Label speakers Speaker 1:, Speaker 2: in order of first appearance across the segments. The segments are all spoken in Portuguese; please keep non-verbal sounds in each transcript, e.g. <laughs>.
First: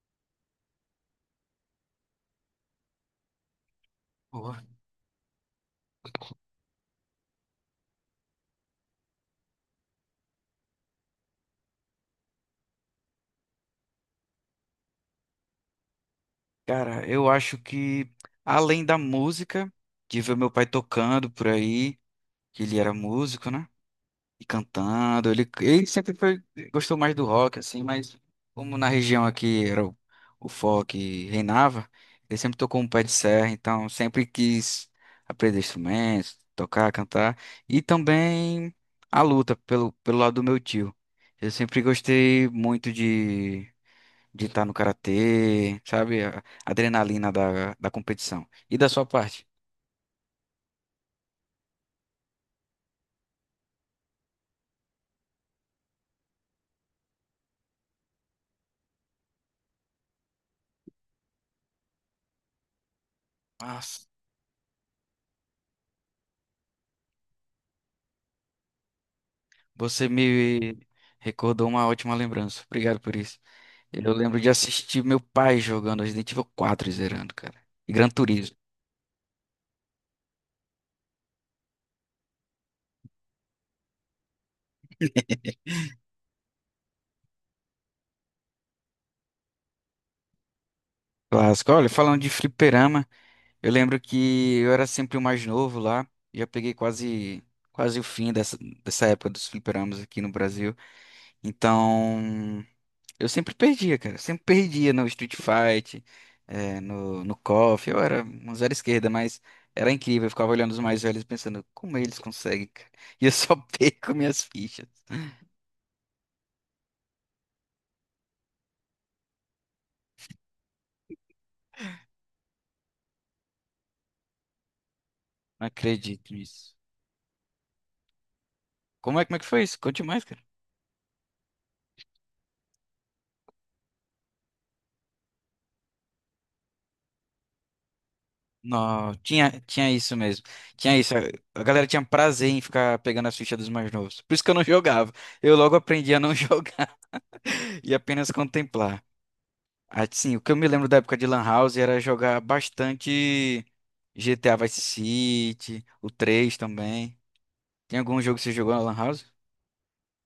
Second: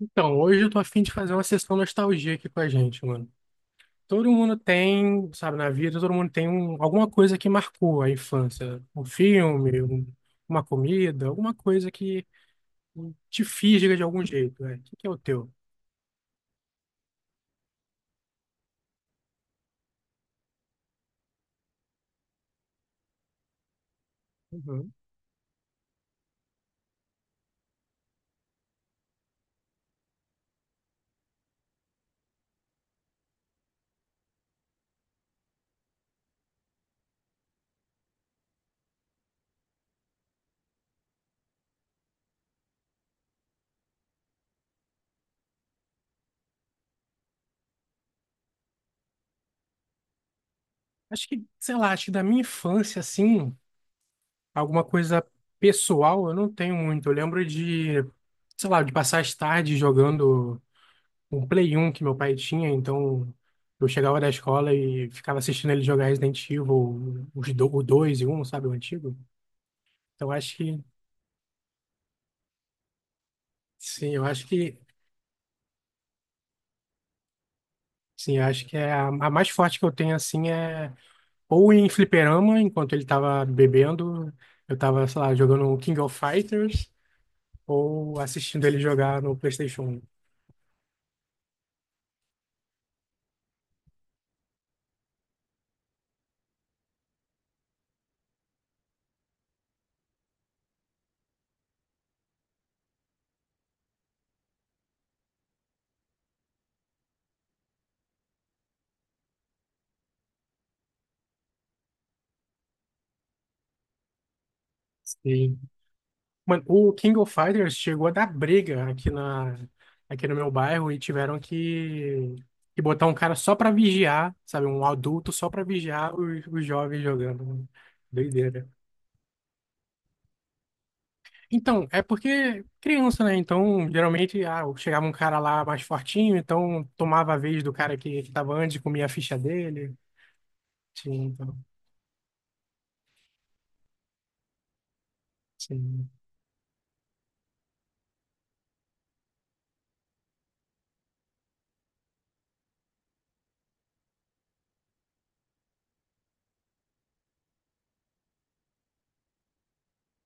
Speaker 1: Então, hoje eu tô a fim de fazer uma sessão nostalgia aqui com a gente, mano. Todo mundo
Speaker 2: Boa.
Speaker 1: tem, sabe, na vida, todo mundo tem alguma coisa que marcou a infância. Um filme, uma comida, alguma coisa que te fisga de algum jeito, né? O que que é o teu?
Speaker 2: Cara, eu acho que além da música, de ver meu pai tocando por aí, que ele era músico, né? E
Speaker 1: Uhum.
Speaker 2: cantando, ele sempre gostou mais do rock, assim, mas como na região aqui era o folk reinava, ele sempre tocou um pé de serra, então sempre quis aprender instrumentos, tocar, cantar, e também a luta pelo lado do meu tio. Eu sempre gostei muito de estar no karatê, sabe? A adrenalina da competição. E da sua parte?
Speaker 1: Acho que, sei lá, acho que da minha infância, assim, alguma coisa pessoal eu não tenho muito. Eu lembro de, sei lá, de passar as tardes jogando. Um Play 1 que meu pai tinha, então eu
Speaker 2: Nossa,
Speaker 1: chegava da escola e ficava assistindo ele jogar Resident Evil, o 2 e um, sabe, o antigo.
Speaker 2: você
Speaker 1: Então acho
Speaker 2: me
Speaker 1: que,
Speaker 2: recordou uma ótima lembrança. Obrigado por isso. Eu
Speaker 1: sim, eu
Speaker 2: lembro
Speaker 1: acho
Speaker 2: de
Speaker 1: que,
Speaker 2: assistir meu pai jogando Resident Evil 4 e zerando, cara. E Gran
Speaker 1: sim, eu
Speaker 2: Turismo.
Speaker 1: acho que é a mais forte que eu tenho, assim, é ou em fliperama, enquanto ele tava bebendo, eu tava, sei lá, jogando King of Fighters, ou assistindo ele jogar no PlayStation.
Speaker 2: Clássico. Olha, falando de fliperama, eu lembro que eu era sempre o mais novo lá. Já peguei quase o fim dessa época dos fliperamas aqui no Brasil. Então. Eu sempre perdia, cara. Sempre perdia no Street Fight, no KOF. Eu era um zero esquerda, mas era incrível. Eu ficava olhando os mais velhos e pensando, como eles conseguem, cara? <laughs> E eu só <laughs> perco minhas fichas.
Speaker 1: Sim. Mano, o King of Fighters chegou a dar briga aqui no meu bairro e tiveram que botar um cara só pra vigiar, sabe? Um adulto só pra
Speaker 2: Não
Speaker 1: vigiar
Speaker 2: acredito
Speaker 1: os
Speaker 2: nisso.
Speaker 1: jovens jogando, né? Doideira.
Speaker 2: Como é que foi isso? Conte mais, cara.
Speaker 1: Então, é porque criança, né? Então, geralmente, chegava um cara lá mais fortinho, então tomava a vez do cara que tava antes, comia a
Speaker 2: Não,
Speaker 1: ficha
Speaker 2: tinha
Speaker 1: dele.
Speaker 2: isso mesmo. Tinha
Speaker 1: Sim,
Speaker 2: isso.
Speaker 1: então,
Speaker 2: A galera tinha prazer em ficar pegando as fichas dos mais novos. Por isso que eu não <laughs> jogava. Eu logo
Speaker 1: sim.
Speaker 2: aprendi a não <laughs> jogar e apenas contemplar. Assim, o que eu me lembro da época de Lan House era jogar bastante GTA Vice City, o 3 também. Tem algum jogo que você jogou na Lan House?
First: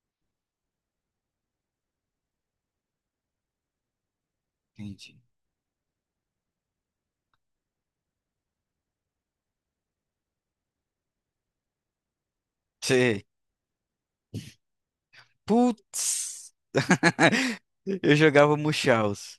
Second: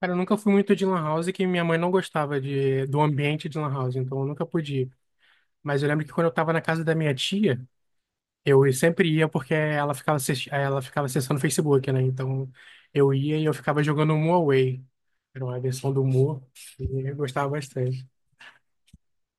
Speaker 1: Cara, eu nunca fui muito de lan house, que minha mãe não gostava do ambiente de lan house, então eu nunca podia.
Speaker 2: Entendi.
Speaker 1: Mas eu lembro que, quando eu tava na casa da minha tia, Eu sempre ia porque ela ficava, assisti- ela ficava acessando o Facebook, né? Então eu
Speaker 2: Sei.
Speaker 1: ia e eu ficava jogando Mu Away. Era uma versão do Mu
Speaker 2: Putz!
Speaker 1: e eu gostava
Speaker 2: <laughs>
Speaker 1: bastante.
Speaker 2: Eu jogava Munchausen.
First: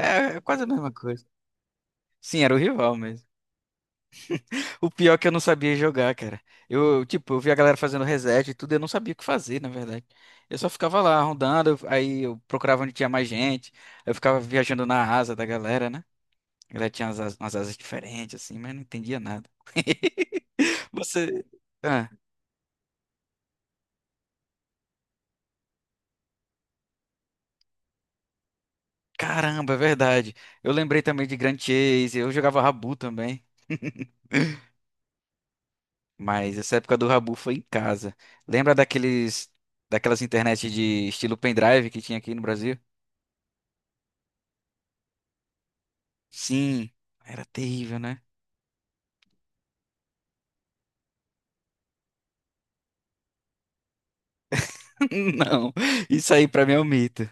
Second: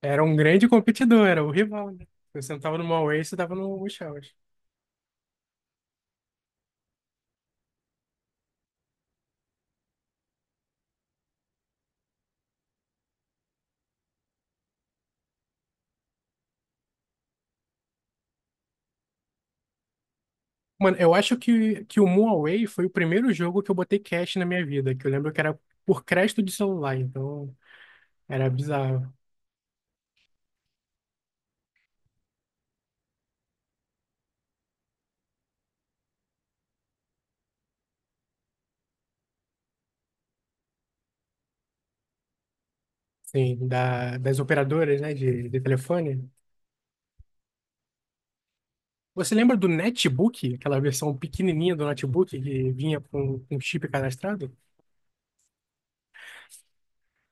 Speaker 1: Era um
Speaker 2: é quase a
Speaker 1: grande
Speaker 2: mesma coisa.
Speaker 1: competidor, era o rival, né?
Speaker 2: Sim,
Speaker 1: Você
Speaker 2: era o
Speaker 1: não tava no Mu
Speaker 2: rival
Speaker 1: Away,
Speaker 2: mesmo.
Speaker 1: você tava no Shells.
Speaker 2: O pior é que eu não sabia jogar, cara. Eu, tipo, eu via a galera fazendo reset e tudo, eu não sabia o que fazer, na verdade. Eu só ficava lá rondando, aí eu procurava onde tinha mais gente. Eu ficava viajando na asa da galera, né? Ela tinha umas, umas asas diferentes, assim, mas não entendia nada. <laughs>
Speaker 1: Mano, eu acho
Speaker 2: Você.
Speaker 1: que o
Speaker 2: Ah,
Speaker 1: Mu Away foi o primeiro jogo que eu botei cash na minha vida, que eu lembro que era por crédito de celular, então era bizarro.
Speaker 2: caramba, é verdade. Eu lembrei também de Grand Chase. Eu jogava Rabu também. Mas essa época do Rabu foi em casa. Lembra daqueles. Daquelas internet de estilo pendrive que tinha aqui no Brasil?
Speaker 1: Sim, das operadoras, né, de telefone.
Speaker 2: Sim, era terrível, né?
Speaker 1: Você lembra do Netbook, aquela versão pequenininha do notebook que vinha com um chip cadastrado?
Speaker 2: <laughs> Não, isso aí pra mim é um mito.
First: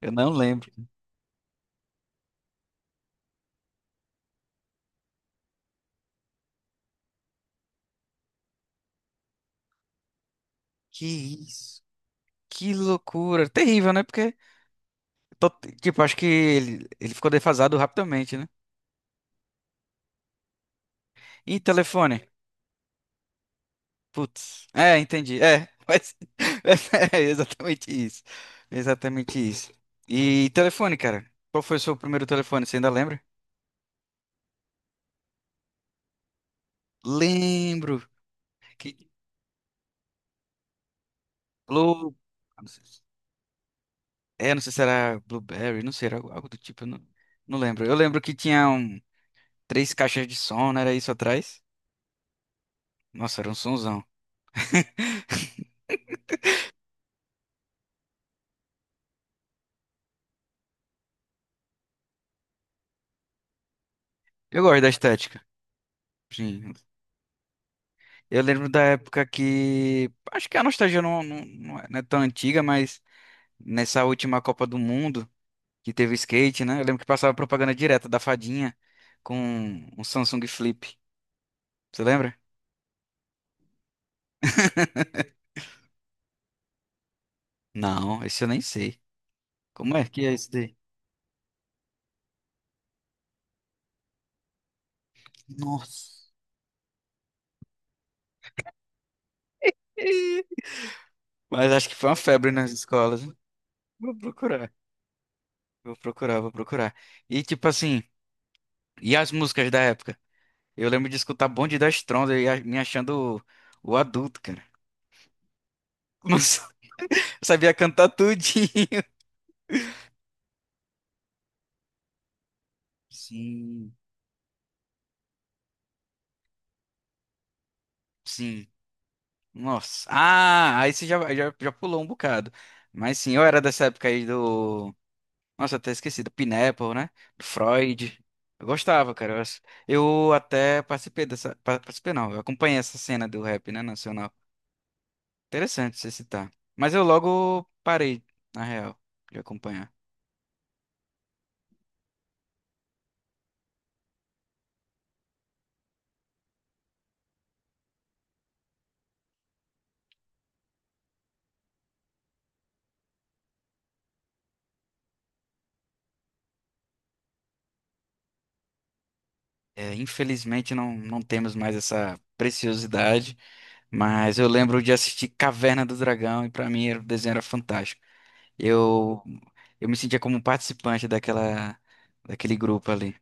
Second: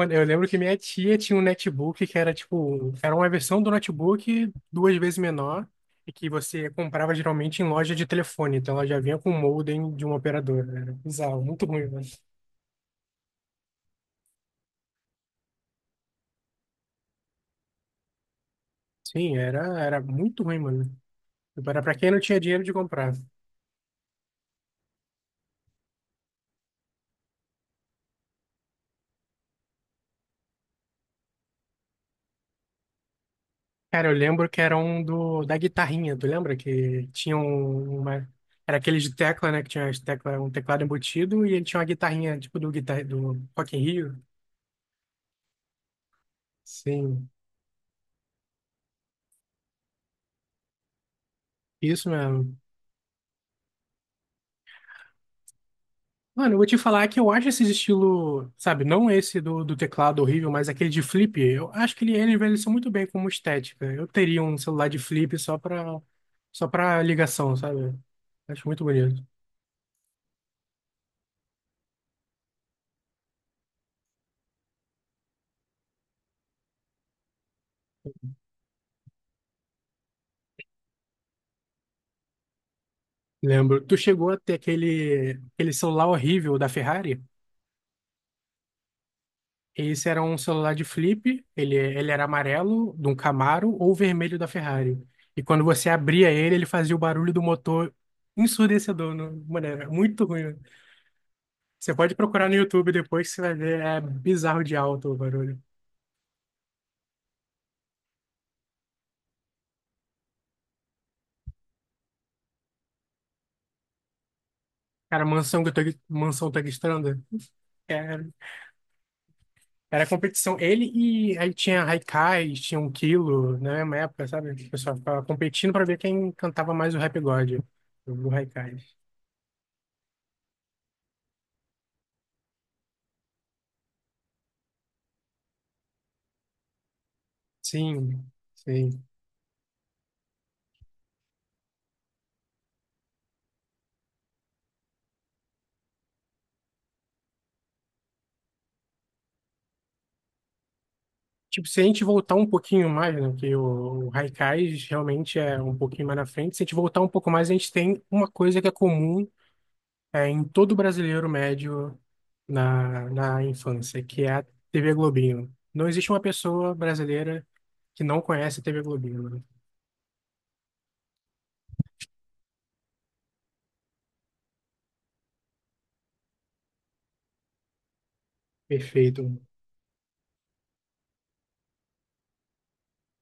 Speaker 2: Eu
Speaker 1: eu
Speaker 2: não
Speaker 1: lembro que
Speaker 2: lembro.
Speaker 1: minha tia tinha um netbook que era tipo, era uma versão do notebook duas vezes menor e que você comprava geralmente em loja de telefone, então ela já vinha com o modem de uma operadora. Era
Speaker 2: Que
Speaker 1: bizarro, muito
Speaker 2: isso?
Speaker 1: ruim, mano.
Speaker 2: Que loucura. Terrível, né? Porque, to- tipo, acho que ele ficou defasado rapidamente, né?
Speaker 1: Sim, era muito ruim, mano.
Speaker 2: E
Speaker 1: Era pra quem
Speaker 2: telefone?
Speaker 1: não tinha dinheiro de comprar.
Speaker 2: Putz. É, entendi. É, mas <laughs> é exatamente isso. Exatamente isso. E telefone, cara? Qual foi o seu primeiro telefone? Você ainda lembra?
Speaker 1: Cara, eu lembro que era um da guitarrinha, tu lembra? Que tinha
Speaker 2: Lembro.
Speaker 1: uma. Era
Speaker 2: Que
Speaker 1: aquele de tecla, né? Que tinha as tecla, um teclado embutido e ele tinha uma
Speaker 2: Blue.
Speaker 1: guitarrinha, tipo
Speaker 2: Não
Speaker 1: do,
Speaker 2: sei se-
Speaker 1: guitar, do Rock in Rio.
Speaker 2: É, não sei se era Blueberry, não sei, era algo algo do tipo, eu não,
Speaker 1: Sim,
Speaker 2: não lembro. Eu lembro que tinha três caixas de som, não era isso atrás?
Speaker 1: isso mesmo.
Speaker 2: Nossa, era um sonzão. <laughs>
Speaker 1: Mano, eu vou te falar que eu acho esse estilo, sabe, não esse do teclado horrível, mas aquele de flip, eu acho que ele envelheceu muito bem como estética. Eu teria um
Speaker 2: Eu gosto da
Speaker 1: celular de flip
Speaker 2: estética.
Speaker 1: só pra, só
Speaker 2: Sim.
Speaker 1: pra ligação, sabe?
Speaker 2: Eu lembro
Speaker 1: Acho
Speaker 2: da
Speaker 1: muito
Speaker 2: época
Speaker 1: bonito.
Speaker 2: que. Acho que a nostalgia não é tão antiga, mas. Nessa última Copa do Mundo que teve o skate, né? Eu lembro que passava propaganda direta da fadinha com um Samsung Flip. Você lembra?
Speaker 1: Lembro. Tu chegou a ter aquele celular horrível da Ferrari?
Speaker 2: Não, esse eu nem sei. Como é
Speaker 1: Esse era
Speaker 2: que é
Speaker 1: um
Speaker 2: esse
Speaker 1: celular
Speaker 2: daí?
Speaker 1: de flip, ele era amarelo, de um Camaro, ou vermelho da Ferrari. E quando você
Speaker 2: Nossa.
Speaker 1: abria ele, ele fazia o barulho do motor ensurdecedor. Mano, era muito
Speaker 2: <laughs>
Speaker 1: ruim.
Speaker 2: Mas acho que
Speaker 1: Você
Speaker 2: foi
Speaker 1: pode
Speaker 2: uma
Speaker 1: procurar
Speaker 2: febre
Speaker 1: no
Speaker 2: nas
Speaker 1: YouTube
Speaker 2: escolas,
Speaker 1: depois
Speaker 2: hein?
Speaker 1: que você vai ver, é
Speaker 2: Vou
Speaker 1: bizarro
Speaker 2: procurar,
Speaker 1: de alto o barulho.
Speaker 2: vou procurar, vou procurar. E tipo assim, e as músicas da época? Eu lembro de escutar Bonde das Trompas e me achando o adulto, cara.
Speaker 1: Cara, Mansão, Mansão
Speaker 2: Nossa, <laughs> eu
Speaker 1: Tagstranda,
Speaker 2: sabia cantar
Speaker 1: era,
Speaker 2: tudinho.
Speaker 1: era competição. Ele E aí tinha Haikai, tinha um Kilo, na
Speaker 2: Sim,
Speaker 1: mesma época, sabe? O pessoal ficava competindo pra ver quem cantava mais o Rap God, o
Speaker 2: sim.
Speaker 1: Haikai.
Speaker 2: Nossa. Ah, aí você já pulou um bocado. Mas sim, eu era dessa época aí do. Nossa, até esqueci, do Pineapple, né? Do Freud.
Speaker 1: Sim,
Speaker 2: Eu
Speaker 1: sim.
Speaker 2: gostava, cara. Eu até participei dessa. Participei não, eu acompanhei essa cena do rap, né, nacional. Interessante você citar. Mas eu logo parei, na real, de acompanhar.
Speaker 1: Tipo, se a gente voltar um pouquinho mais, né? Porque o Haikais realmente é um pouquinho mais na frente. Se a gente voltar um pouco mais, a gente tem uma coisa que é comum em todo brasileiro médio na infância, que é a TV Globinho. Não existe uma pessoa brasileira que não conhece a TV Globinho, né?
Speaker 2: É, infelizmente não temos mais essa preciosidade, mas eu lembro de assistir Caverna do Dragão e pra mim o desenho era fantástico. Eu,
Speaker 1: Perfeito.
Speaker 2: eu me sentia como um participante daquele grupo ali.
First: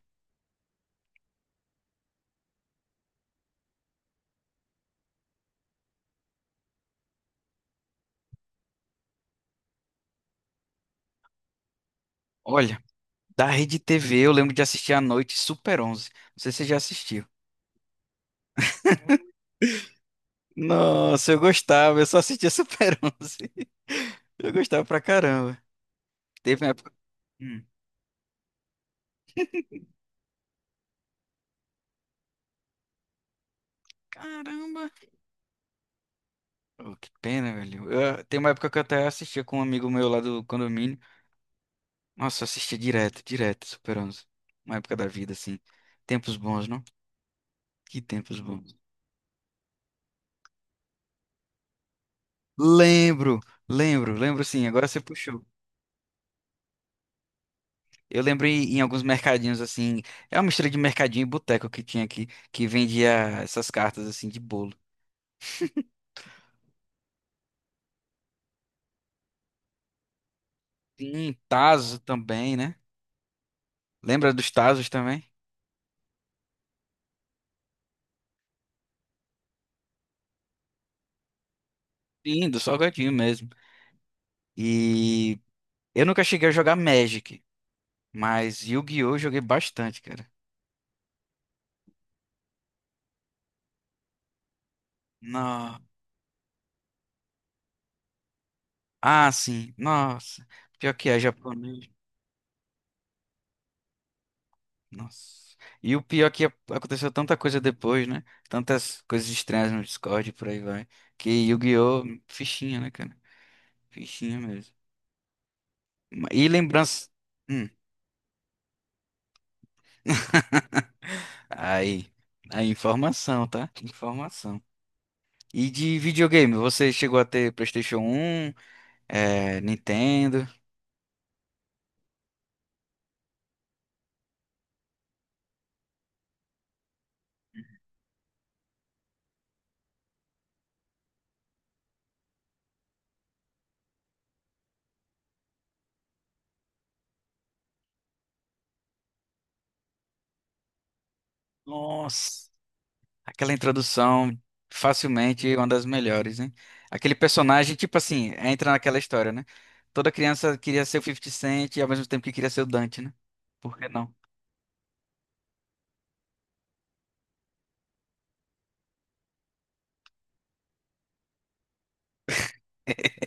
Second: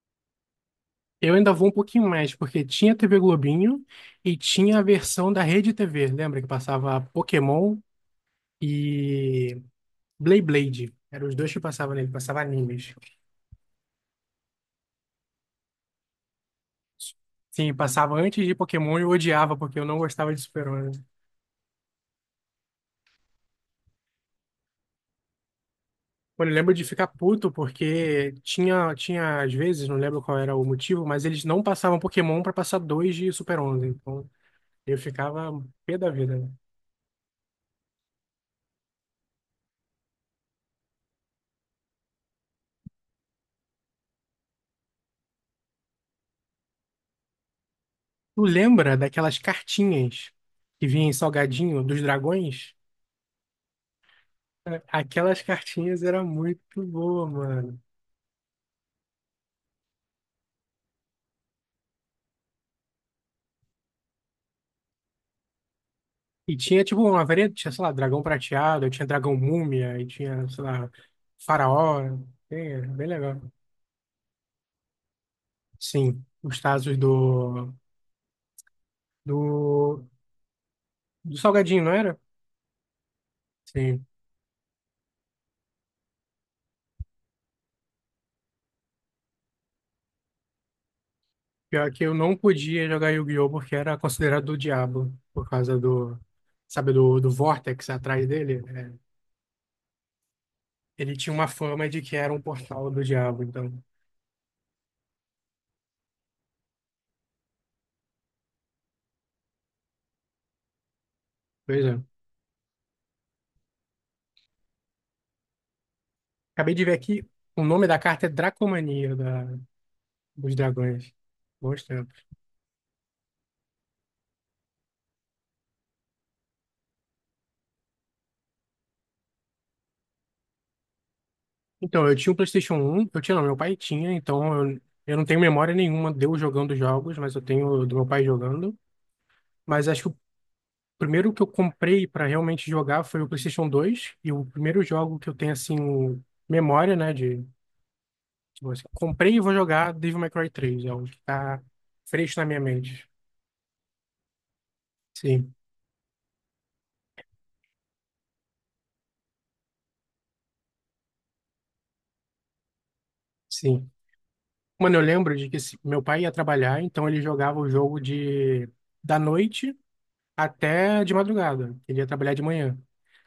Speaker 1: Eu ainda vou um pouquinho mais, porque tinha a TV Globinho e tinha a versão da Rede TV. Lembra que passava Pokémon e Blade Blade? Eram os dois que passavam nele, passava
Speaker 2: Olha,
Speaker 1: animes.
Speaker 2: da Rede TV eu lembro de assistir à noite Super 11. Não sei se você já assistiu.
Speaker 1: Sim, passava antes de Pokémon e eu odiava porque eu não gostava de Super-Homem.
Speaker 2: Nossa, eu gostava, eu só assistia Super 11. <laughs> Eu gostava pra caramba.
Speaker 1: Mano, eu
Speaker 2: Teve uma
Speaker 1: lembro de
Speaker 2: época.
Speaker 1: ficar puto
Speaker 2: Hum.
Speaker 1: porque tinha às vezes, não lembro qual era o motivo, mas eles não passavam Pokémon pra passar dois de Super-11. Então
Speaker 2: Caramba!
Speaker 1: eu ficava pé da vida, né?
Speaker 2: Oh, que pena, velho. Tem uma época que eu até assistia com um amigo meu lá do condomínio. Nossa, eu assistia direto, direto, Super 11. Uma época da vida, assim. Tempos bons, não? Que tempos
Speaker 1: Tu
Speaker 2: bons.
Speaker 1: lembra daquelas cartinhas que vinha em salgadinho dos dragões?
Speaker 2: Lembro, lembro, lembro sim,
Speaker 1: É,
Speaker 2: agora você
Speaker 1: aquelas
Speaker 2: puxou.
Speaker 1: cartinhas era muito boa, mano.
Speaker 2: Eu lembrei em alguns mercadinhos assim, é uma mistura de mercadinho e boteco que tinha aqui, que vendia essas cartas assim de bolo.
Speaker 1: E tinha tipo uma variedade, tinha, sei lá, dragão prateado, tinha dragão múmia, e tinha, sei lá,
Speaker 2: Sim, Tazo
Speaker 1: faraó.
Speaker 2: também, né?
Speaker 1: É, bem legal.
Speaker 2: Lembra dos Tazos também?
Speaker 1: Sim, os Tazos do, do Salgadinho, não era?
Speaker 2: Sim, do salgadinho mesmo.
Speaker 1: Sim.
Speaker 2: E eu nunca cheguei a jogar Magic, mas Yu-Gi-Oh! Eu joguei bastante, cara.
Speaker 1: Pior que eu não podia jogar Yu-Gi-Oh! Porque era considerado do diabo, por causa
Speaker 2: Não.
Speaker 1: do, sabe, do Vortex atrás dele. É,
Speaker 2: Ah, sim, nossa. Pior que
Speaker 1: ele
Speaker 2: é
Speaker 1: tinha uma
Speaker 2: japonês.
Speaker 1: fama de que era um portal do diabo, então.
Speaker 2: Nossa. E o pior é que aconteceu tanta coisa depois, né? Tantas coisas estranhas no Discord e por aí vai. Que
Speaker 1: Pois
Speaker 2: Yu-Gi-Oh!
Speaker 1: é.
Speaker 2: Fichinha, né, cara? Fichinha mesmo. E
Speaker 1: Acabei de ver
Speaker 2: lembrança.
Speaker 1: aqui, o
Speaker 2: Hum.
Speaker 1: nome da carta é Dracomania, dos
Speaker 2: <laughs>
Speaker 1: dragões. Bons
Speaker 2: Aí.
Speaker 1: tempos.
Speaker 2: Aí, informação, tá? Informação. E de videogame, você chegou a ter PlayStation um, Nintendo?
Speaker 1: Então, eu tinha um PlayStation 1 eu tinha, não, meu pai tinha, então eu não tenho memória nenhuma de eu jogando jogos, mas eu tenho do meu pai jogando. Mas acho que o primeiro que eu comprei para realmente jogar foi o PlayStation 2 e o primeiro jogo que eu tenho, assim, memória, né, de, tipo assim, comprei e vou jogar Devil May Cry 3 é o que tá fresco na
Speaker 2: Nossa.
Speaker 1: minha mente.
Speaker 2: Aquela introdução, facilmente
Speaker 1: Sim,
Speaker 2: uma das melhores, né? Aquele personagem, tipo assim, entra naquela história, né? Toda criança queria ser o 50 Cent e ao mesmo tempo que queria ser o Dante, né? Por que
Speaker 1: sim.
Speaker 2: não?
Speaker 1: Mano, eu lembro de que meu pai ia trabalhar, então ele jogava o jogo de da noite até de madrugada. Ele ia trabalhar de manhã.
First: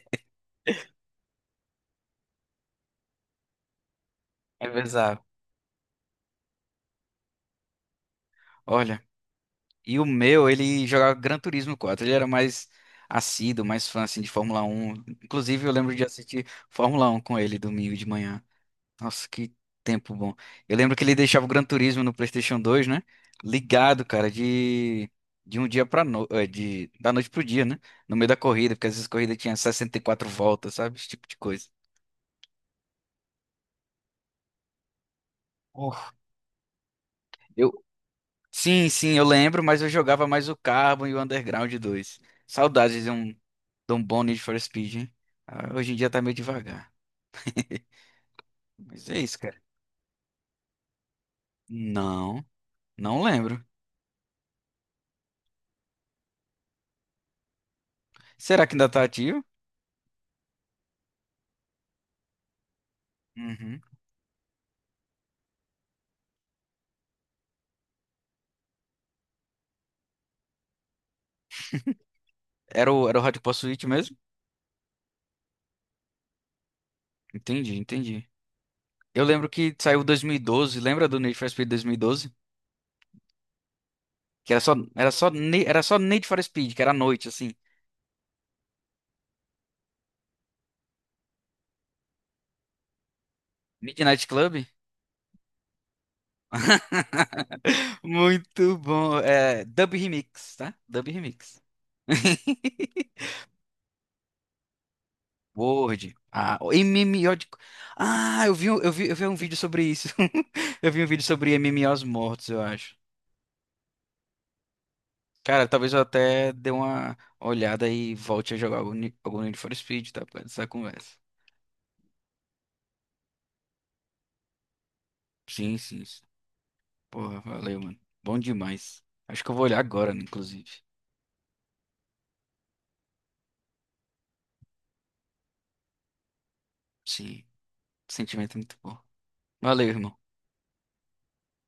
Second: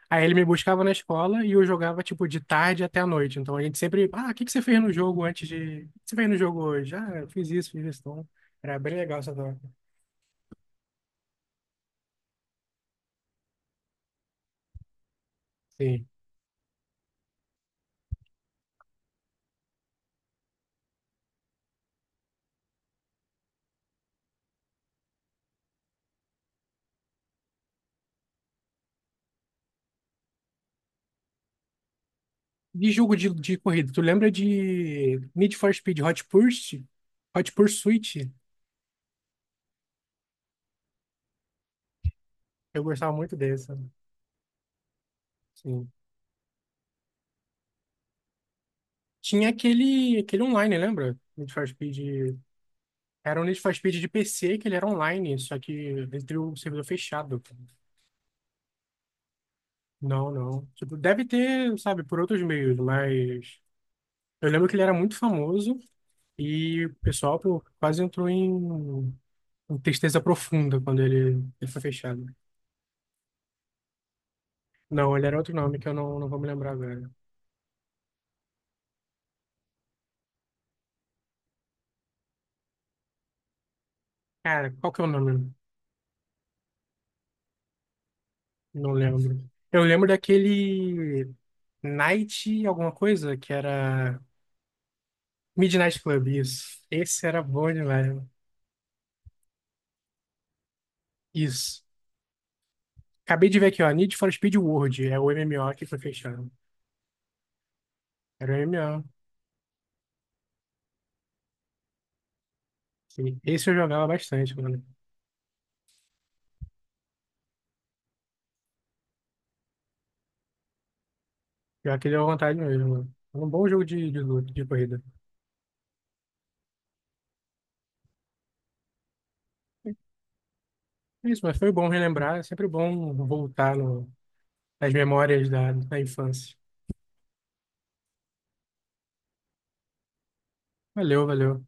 Speaker 1: Aí ele me buscava na escola e eu jogava, tipo, de tarde até a noite. Então a gente sempre, o que que você
Speaker 2: É
Speaker 1: fez no jogo
Speaker 2: bizarro.
Speaker 1: antes de. O que você fez no jogo hoje? Ah, eu fiz isso, fiz isso. Então, era bem
Speaker 2: Olha,
Speaker 1: legal essa troca.
Speaker 2: e o meu, ele jogava Gran Turismo 4. Ele era mais assíduo, mais fã, assim, de Fórmula 1. Inclusive, eu lembro de
Speaker 1: Sim.
Speaker 2: assistir Fórmula 1 com ele domingo de manhã. Nossa, que tempo bom. Eu lembro que ele deixava o Gran Turismo no PlayStation 2, né? Ligado, cara, de um dia pra no... de da noite pro dia, né? No meio da corrida, porque às vezes a corrida tinha 64 voltas, sabe? Esse tipo de coisa.
Speaker 1: De jogo de corrida, tu lembra de Need for Speed
Speaker 2: Oh,
Speaker 1: Hot Pursuit? Hot
Speaker 2: Eu
Speaker 1: Pursuit?
Speaker 2: Sim, sim, eu lembro, mas eu jogava mais o Carbon e o Underground dois.
Speaker 1: Eu
Speaker 2: Saudades de
Speaker 1: gostava
Speaker 2: um,
Speaker 1: muito
Speaker 2: de
Speaker 1: dessa.
Speaker 2: um bom Need for Speed, hein? Ah,
Speaker 1: Sim.
Speaker 2: hoje em dia tá meio devagar. Mas é isso,
Speaker 1: Tinha
Speaker 2: cara.
Speaker 1: aquele online, lembra? Need for Speed.
Speaker 2: Não, não
Speaker 1: Era um Need
Speaker 2: lembro.
Speaker 1: for Speed de PC, que ele era online, só que entre o servidor fechado.
Speaker 2: Será que ainda tá ativo?
Speaker 1: Não, não. Tipo, deve ter, sabe, por outros meios, mas
Speaker 2: Uhum.
Speaker 1: eu lembro que ele era muito famoso e o pessoal pô, quase entrou em tristeza profunda quando ele foi fechado.
Speaker 2: Era o Hot Pursuit mesmo?
Speaker 1: Não, ele era outro nome que eu não vou me lembrar agora.
Speaker 2: Entendi, entendi. Eu lembro que saiu 2012, lembra do Need for Speed 2012? Que era
Speaker 1: Cara,
Speaker 2: só,
Speaker 1: qual que é o
Speaker 2: era só,
Speaker 1: nome?
Speaker 2: Ne- era só Need for Speed, que era à noite, assim.
Speaker 1: Não lembro. Eu lembro daquele Night alguma coisa que era
Speaker 2: Midnight Club?
Speaker 1: Midnight Club, isso. Esse era bom
Speaker 2: <laughs>
Speaker 1: demais.
Speaker 2: Muito bom. É, Dub Remix, tá? Dub Remix.
Speaker 1: Isso.
Speaker 2: <laughs>
Speaker 1: Acabei de ver aqui, ó, Need for Speed World, é o MMO que foi
Speaker 2: Word.
Speaker 1: fechado.
Speaker 2: Ah, o MMO de... Ah, eu
Speaker 1: Era o
Speaker 2: vi, um- eu
Speaker 1: MMO.
Speaker 2: vi, eu vi um vídeo sobre isso. <laughs> Eu vi um vídeo sobre M M MMOs mortos, eu acho.
Speaker 1: Sim. Esse eu jogava bastante, mano.
Speaker 2: Cara, talvez eu até dê uma olhada e volte a jogar algum Need for Speed, tá? Por causa dessa conversa.
Speaker 1: Pior que deu vontade mesmo, mano. É um bom jogo de luta, de corrida.
Speaker 2: Sim, sim. Porra, valeu, mano. Bom demais. Acho que eu vou olhar agora, né, inclusive.
Speaker 1: É isso, mas foi bom relembrar. É sempre bom voltar no, nas memórias da infância.
Speaker 2: Sim, sentimento é muito bom. Valeu, irmão.
Speaker 1: Valeu, valeu.